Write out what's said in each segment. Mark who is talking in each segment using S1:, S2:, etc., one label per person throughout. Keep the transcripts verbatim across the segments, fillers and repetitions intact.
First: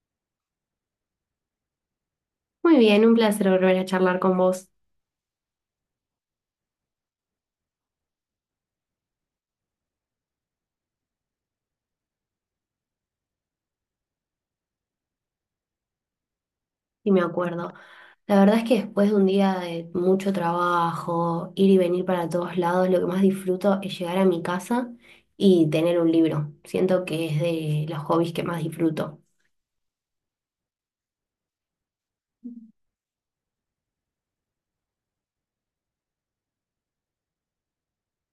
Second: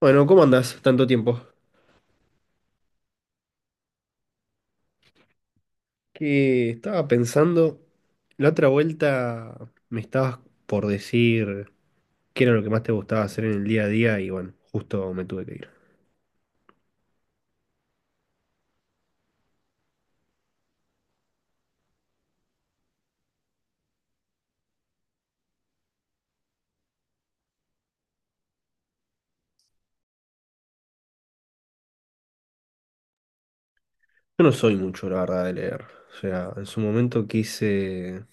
S1: Bueno, ¿cómo andás? Tanto tiempo.
S2: Muy bien, un placer volver a charlar con vos,
S1: Que estaba pensando, la otra vuelta me estabas por decir qué era lo que más te gustaba hacer en el día a día y bueno, justo me tuve que ir.
S2: y me acuerdo. La verdad es que después de un día de mucho trabajo, ir y venir para todos lados, lo que más disfruto es llegar a mi casa y tener un libro. Siento que es de los hobbies que más disfruto.
S1: Yo no soy mucho, la verdad, de leer. O sea, en su momento quise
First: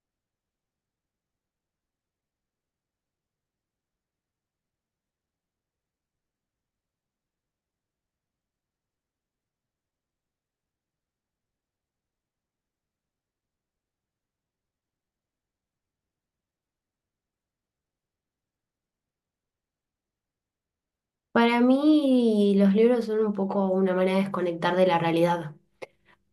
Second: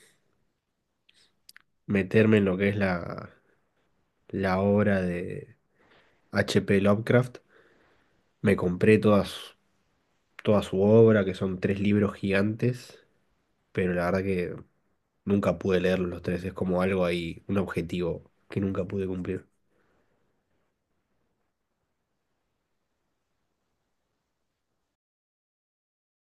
S1: meterme en lo que es la, la obra de H. P. Lovecraft. Me compré todas, toda su obra, que son tres libros gigantes, pero la verdad que nunca pude leerlos los tres, es como algo ahí, un objetivo que nunca pude cumplir.
S2: Para mí, los libros son un poco una manera de desconectar de la realidad.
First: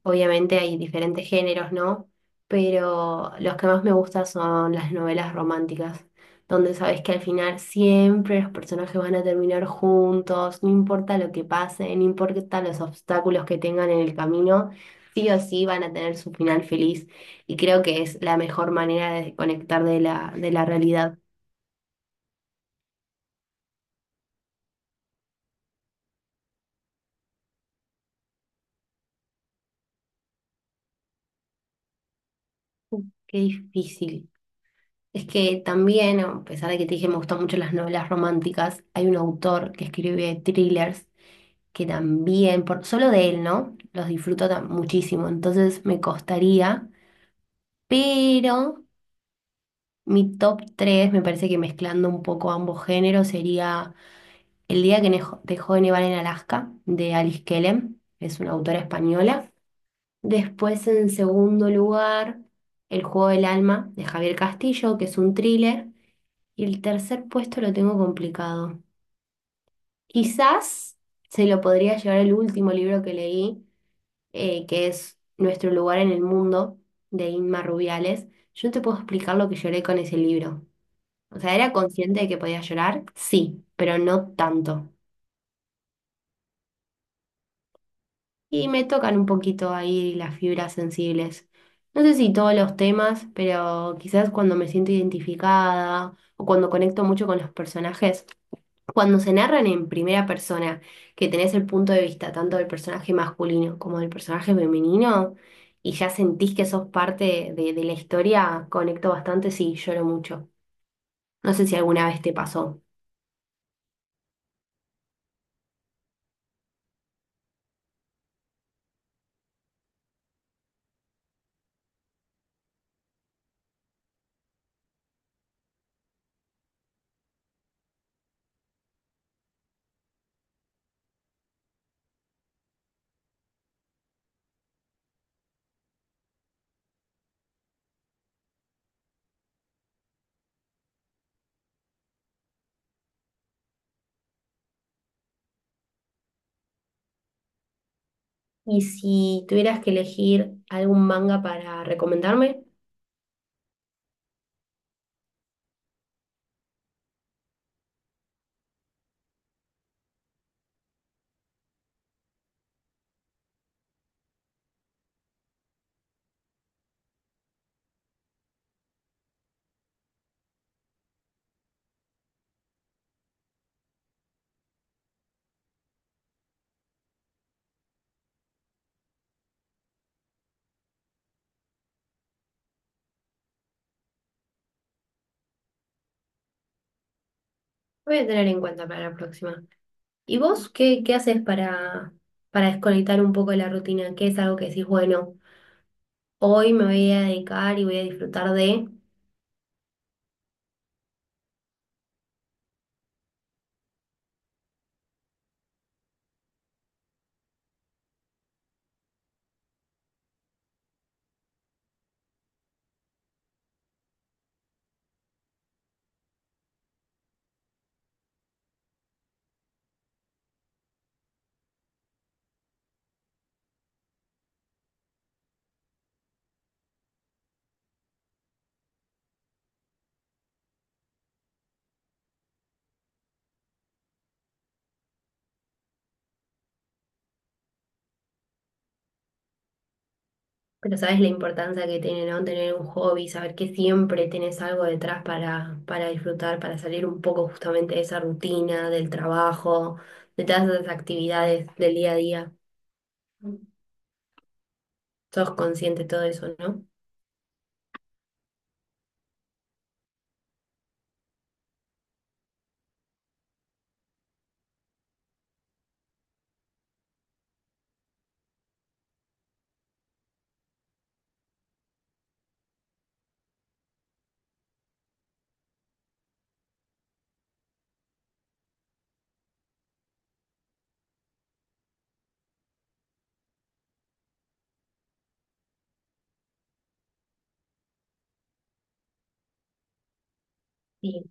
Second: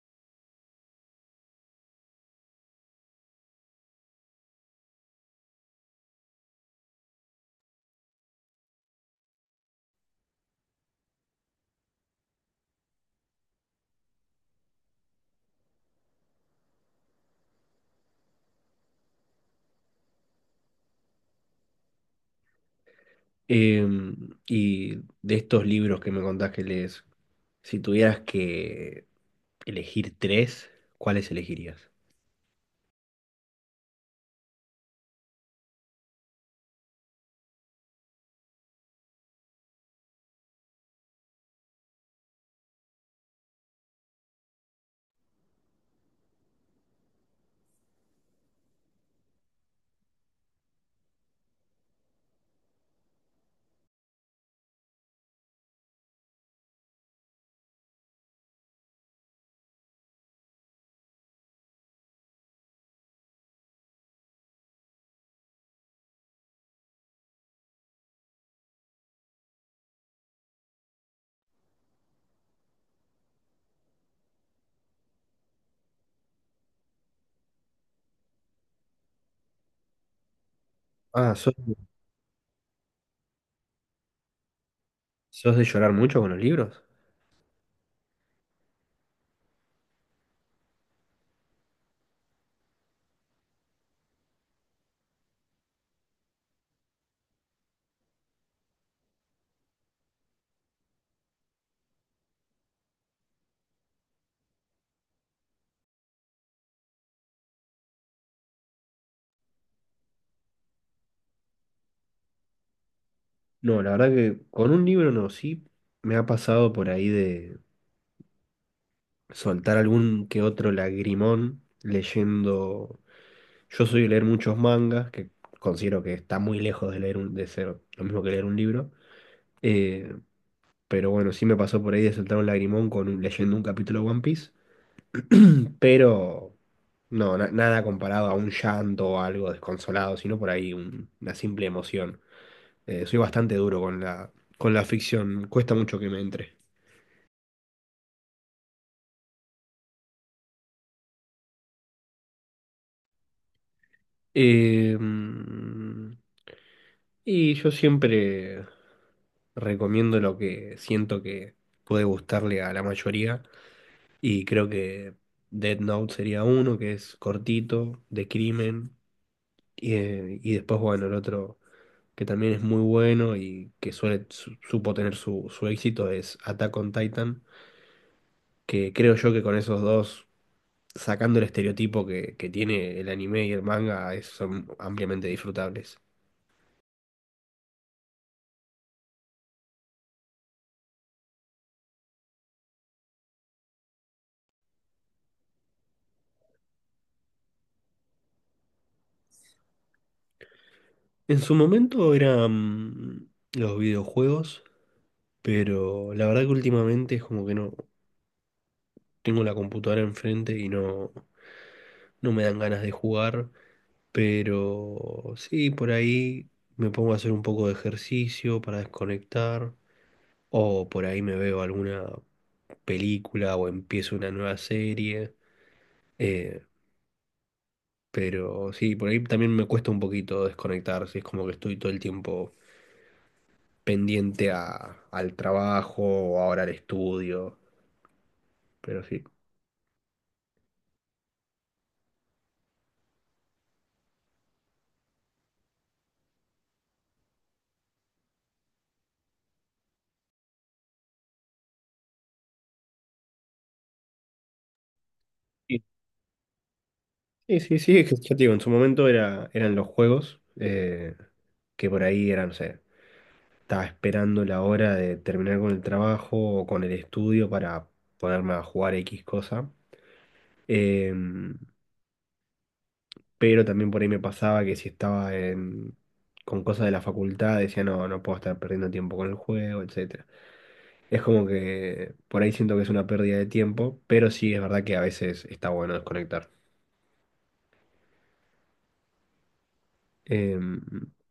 S2: Obviamente hay diferentes géneros, ¿no? Pero los que más me gustan son las novelas románticas, donde sabes que al final siempre los personajes van a terminar juntos, no importa lo que pase, no importa los obstáculos que tengan en el camino, sí o sí van a tener su final feliz. Y creo que es la mejor manera de desconectar de la, de la realidad.
S1: Em, y de estos libros que me contás que lees, si tuvieras que elegir tres, ¿cuáles elegirías?
S2: Qué difícil. Es que también, a pesar de que te dije me gustan mucho las novelas románticas, hay un autor que escribe thrillers que también, por, solo de él, ¿no? Los disfruto ta- muchísimo, entonces me costaría, pero mi top tres me parece que mezclando un poco ambos géneros, sería El día que nejo- dejó de nevar en Alaska, de Alice Kellem, es una autora española. Después, en segundo lugar, El juego del alma, de Javier Castillo, que es un thriller. Y el tercer puesto lo tengo complicado. Quizás se lo podría llevar el último libro que leí, eh, que es Nuestro lugar en el mundo, de Inma Rubiales, yo no te puedo explicar lo que lloré con ese libro.
S1: Ah,
S2: O sea,
S1: ¿sos,
S2: ¿era consciente de que podía llorar? Sí, pero no tanto.
S1: sos de llorar mucho con los libros?
S2: Y me tocan un poquito ahí las fibras sensibles. No sé si todos los temas, pero quizás cuando me siento identificada o cuando conecto mucho con los personajes, cuando se narran en primera persona, que tenés el punto de vista tanto del personaje masculino como del personaje femenino, y ya sentís que sos parte de, de la historia, conecto bastante, sí, lloro mucho. No sé si alguna vez te pasó.
S1: No, la verdad que con un libro no, sí me ha pasado por ahí de soltar algún que otro lagrimón leyendo. Yo soy de leer muchos mangas, que considero que está muy lejos de leer un, de ser lo mismo que leer un libro. Eh, pero bueno, sí me pasó por ahí de soltar un lagrimón con, un- leyendo un capítulo de One Piece. Pero no, na- nada comparado a un llanto o algo desconsolado, sino por ahí un- una simple emoción. Eh, soy bastante duro con la, con la ficción, cuesta mucho que me entre.
S2: Y si tuvieras que elegir algún manga para recomendarme, lo
S1: Eh, mm, y yo siempre recomiendo lo que siento que puede gustarle a la mayoría. Y creo que Dead Note sería uno, que es cortito, de crimen. Y, eh, y después, bueno, el otro que también es muy bueno y que suele, su- supo tener su, su éxito es Attack on Titan, que creo yo que con esos dos, sacando el estereotipo que, que tiene el anime y el manga, es- son ampliamente disfrutables.
S2: voy a tener en cuenta para la próxima. ¿Y vos qué, qué haces para, para desconectar un poco de la rutina? ¿Qué es algo que decís, bueno, hoy me voy a dedicar y voy a disfrutar de...
S1: En su momento eran los videojuegos, pero la verdad que últimamente es como que no tengo la computadora enfrente y no, no me dan ganas de jugar. Pero sí, por ahí me pongo a hacer un poco de ejercicio para desconectar. O por ahí me veo alguna película o empiezo una nueva serie. eh, pero sí, por ahí también me cuesta un poquito desconectar. Si Es como que estoy todo el tiempo pendiente a, al trabajo o ahora al estudio. Pero sí.
S2: Pero sabes la importancia que tiene, ¿no? Tener un hobby, saber que siempre tenés algo detrás para, para disfrutar, para salir un poco justamente de esa rutina, del trabajo, de todas esas actividades del día a día. Sos
S1: Sí,
S2: consciente de todo eso, ¿no?
S1: sí, sí, sí, es que ya te digo, en su momento era, eran los juegos, eh, que por ahí eran, no sé. Estaba esperando la hora de terminar con el trabajo o con el estudio para ponerme a jugar X cosa. Em, pero también por ahí me pasaba que si estaba en- con cosas de la facultad, decía, no, no puedo estar perdiendo tiempo con el juego, etcétera. Es como que por ahí siento que es una pérdida de tiempo, pero sí es verdad que a veces está bueno desconectar. Em,
S2: Sí.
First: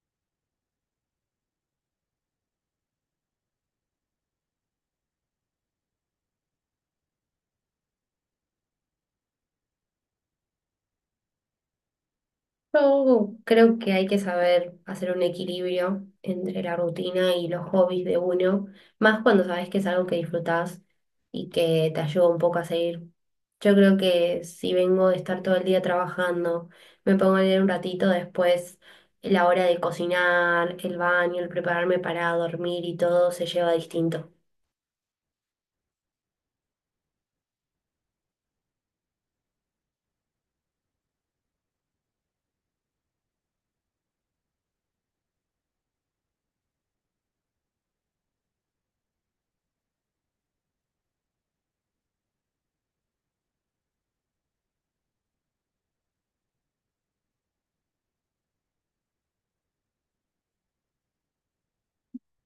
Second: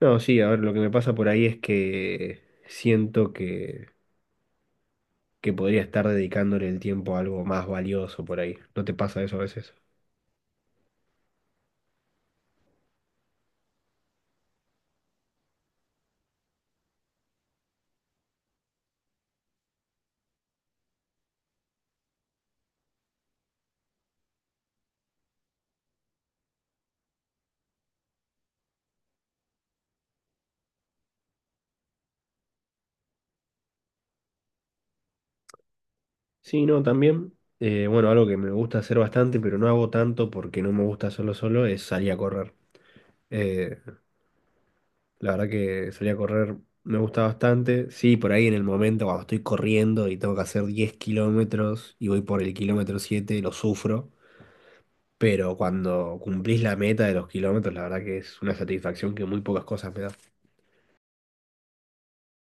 S1: no, sí, a ver, lo que me pasa por ahí es que siento que que podría estar dedicándole el tiempo a algo más valioso por ahí. ¿No te pasa eso a veces?
S2: Yo creo que hay que saber hacer un equilibrio entre la rutina y los hobbies de uno, más cuando sabes que es algo que disfrutás y que te ayuda un poco a seguir. Yo creo que si vengo de estar todo el día trabajando, me pongo a leer un ratito, después la hora de cocinar, el baño, el prepararme para dormir y todo se lleva distinto.
S1: Sí, no, también. eh, bueno, algo que me gusta hacer bastante, pero no hago tanto porque no me gusta hacerlo solo, es salir a correr. Eh, la verdad que salir a correr me gusta bastante. Sí, por ahí en el momento cuando estoy corriendo y tengo que hacer diez kilómetros y voy por el kilómetro siete lo sufro. Pero cuando cumplís la meta de los kilómetros, la verdad que es una satisfacción que muy pocas cosas me da.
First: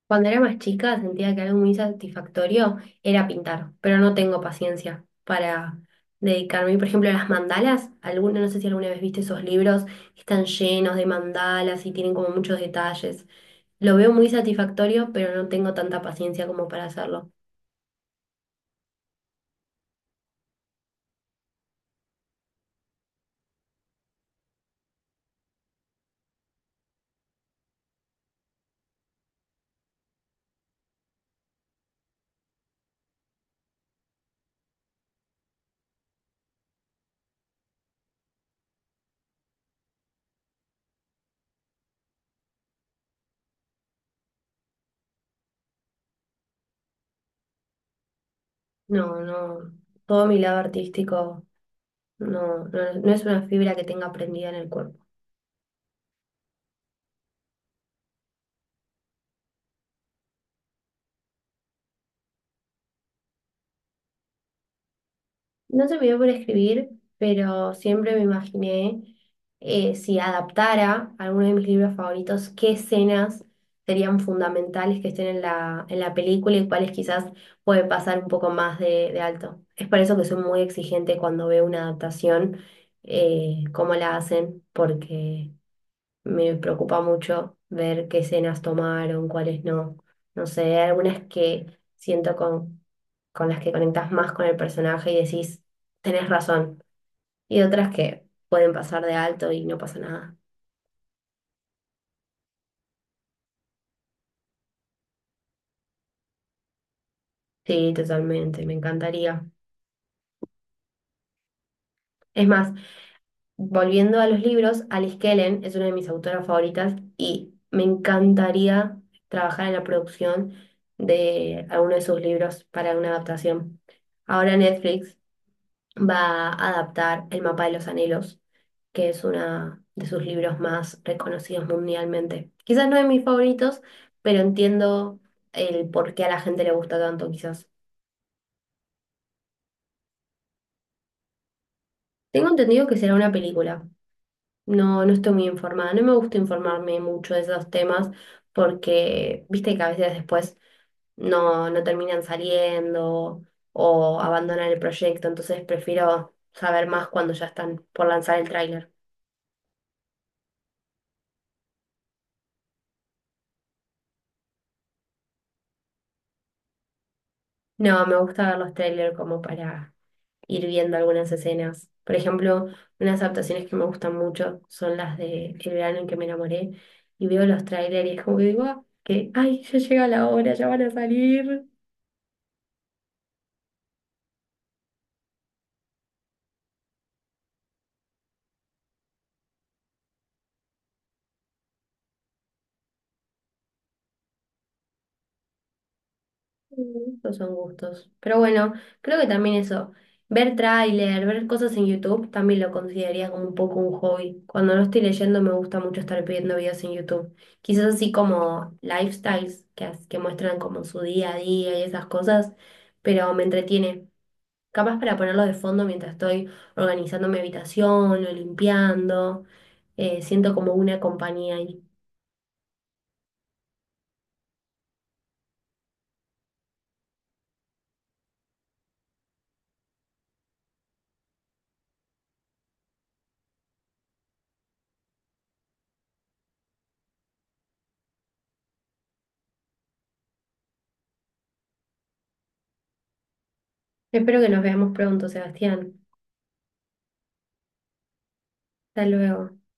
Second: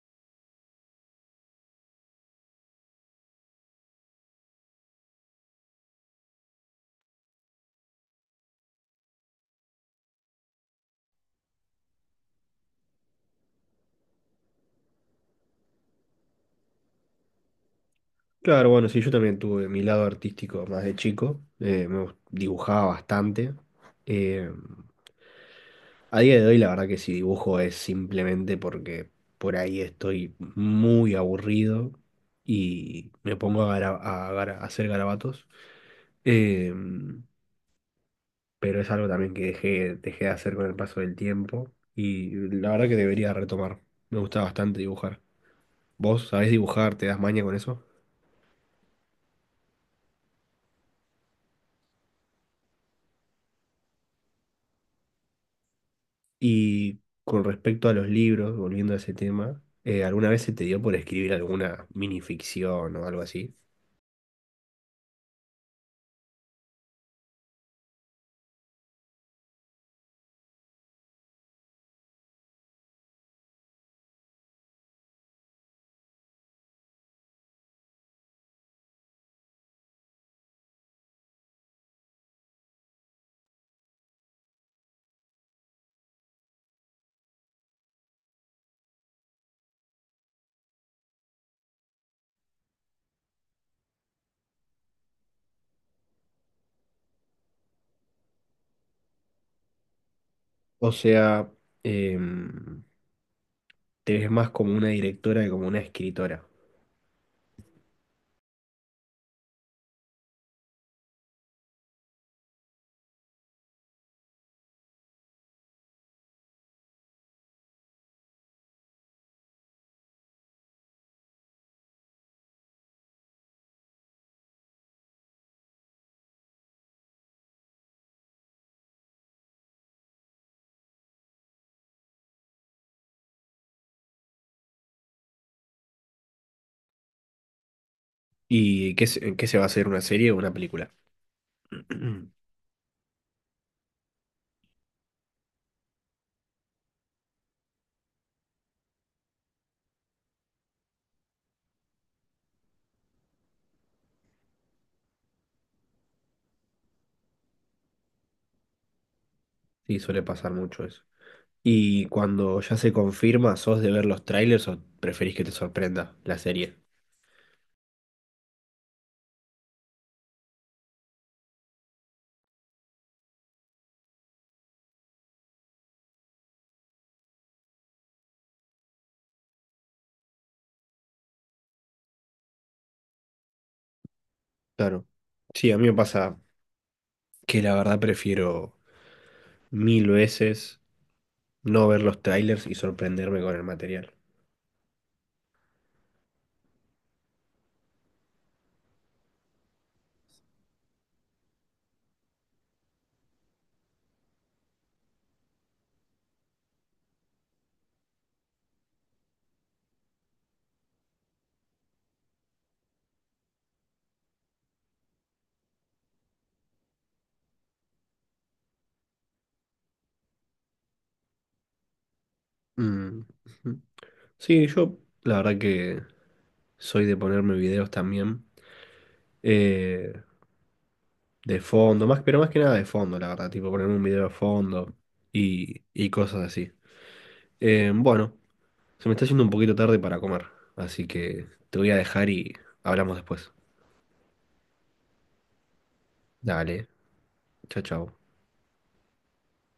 S2: Cuando era más chica sentía que algo muy satisfactorio era pintar, pero no tengo paciencia para dedicarme. Por ejemplo, las mandalas, alguna, no sé si alguna vez viste esos libros que están llenos de mandalas y tienen como muchos detalles. Lo veo muy satisfactorio, pero no tengo tanta paciencia como para hacerlo.
S1: Claro, bueno, sí, yo también tuve mi lado artístico más de chico, eh, me gust- dibujaba bastante. eh, a día de hoy la verdad que si dibujo es simplemente porque por ahí estoy muy aburrido y me pongo a, gara- a gara- a hacer garabatos. eh, pero es algo también que dejé, dejé de hacer con el paso del tiempo y la verdad que debería retomar. Me gusta bastante dibujar. ¿Vos sabés dibujar? ¿Te das maña con eso?
S2: No, no, todo mi lado artístico no, no, no es una fibra que tenga prendida en el cuerpo.
S1: Y con respecto a los libros, volviendo a ese tema, eh, ¿alguna vez se te dio por escribir alguna minificción o algo así?
S2: No se me dio por escribir, pero siempre me imaginé eh, si adaptara alguno de mis libros favoritos, qué escenas serían fundamentales que estén en la, en la película y cuáles quizás puede pasar un poco más de, de alto. Es por eso que soy muy exigente cuando veo una adaptación, eh, cómo la hacen, porque me preocupa mucho ver qué escenas tomaron, cuáles no. No sé, hay algunas que siento con con las que conectás más con el personaje y decís, tenés razón. Y otras que pueden pasar de alto y no pasa nada.
S1: O sea, em, te ves más como una directora que como una escritora.
S2: Sí, totalmente, me encantaría. Es más, volviendo a los libros, Alice Kellen es una de mis autoras favoritas y me encantaría trabajar en la producción de alguno de sus libros para una adaptación. Ahora Netflix va a adaptar El mapa de los anhelos, que es uno de sus libros más reconocidos mundialmente. Quizás no de mis favoritos, pero entiendo el por qué a la gente le gusta tanto, quizás.
S1: ¿Y qué, se- en qué se va a hacer una serie o una película?
S2: Tengo entendido que será una película. No, no estoy muy informada. No me gusta informarme mucho de esos temas porque, viste que a veces después no, no terminan saliendo o abandonan el proyecto, entonces prefiero saber más cuando ya están por lanzar el tráiler.
S1: Sí, suele pasar mucho eso. ¿Y cuando ya se confirma, sos de ver los trailers o preferís que te sorprenda la serie?
S2: No, me gusta ver los trailers como para ir viendo algunas escenas. Por ejemplo, unas adaptaciones que me gustan mucho son las de El verano en que me enamoré. Y veo los trailers y es como que digo, ah, que, ay, ya llega la hora, ya van a salir.
S1: Claro. Sí, a mí me pasa que la verdad prefiero mil veces no ver los trailers y sorprenderme con el material.
S2: Mm, esos son gustos. Pero bueno, creo que también eso, ver tráiler, ver cosas en YouTube, también lo consideraría como un poco un hobby. Cuando no estoy leyendo me gusta mucho estar viendo videos en YouTube. Quizás así como lifestyles que, as- que muestran como su día a día y esas cosas, pero me entretiene. Capaz para ponerlo de fondo mientras estoy organizando mi habitación o limpiando. Eh, siento como una compañía ahí.
S1: Mm. Ujú. Sí, yo la verdad que soy de ponerme videos también. eh, de fondo, más, pero más que nada de fondo, la verdad. Tipo ponerme un video de fondo y, y cosas así. Eh, bueno, se me está haciendo un poquito tarde para comer. Así que te voy a dejar y hablamos después.
S2: Espero que nos veamos pronto, Sebastián.
S1: Dale, chao, chao.
S2: Hasta luego.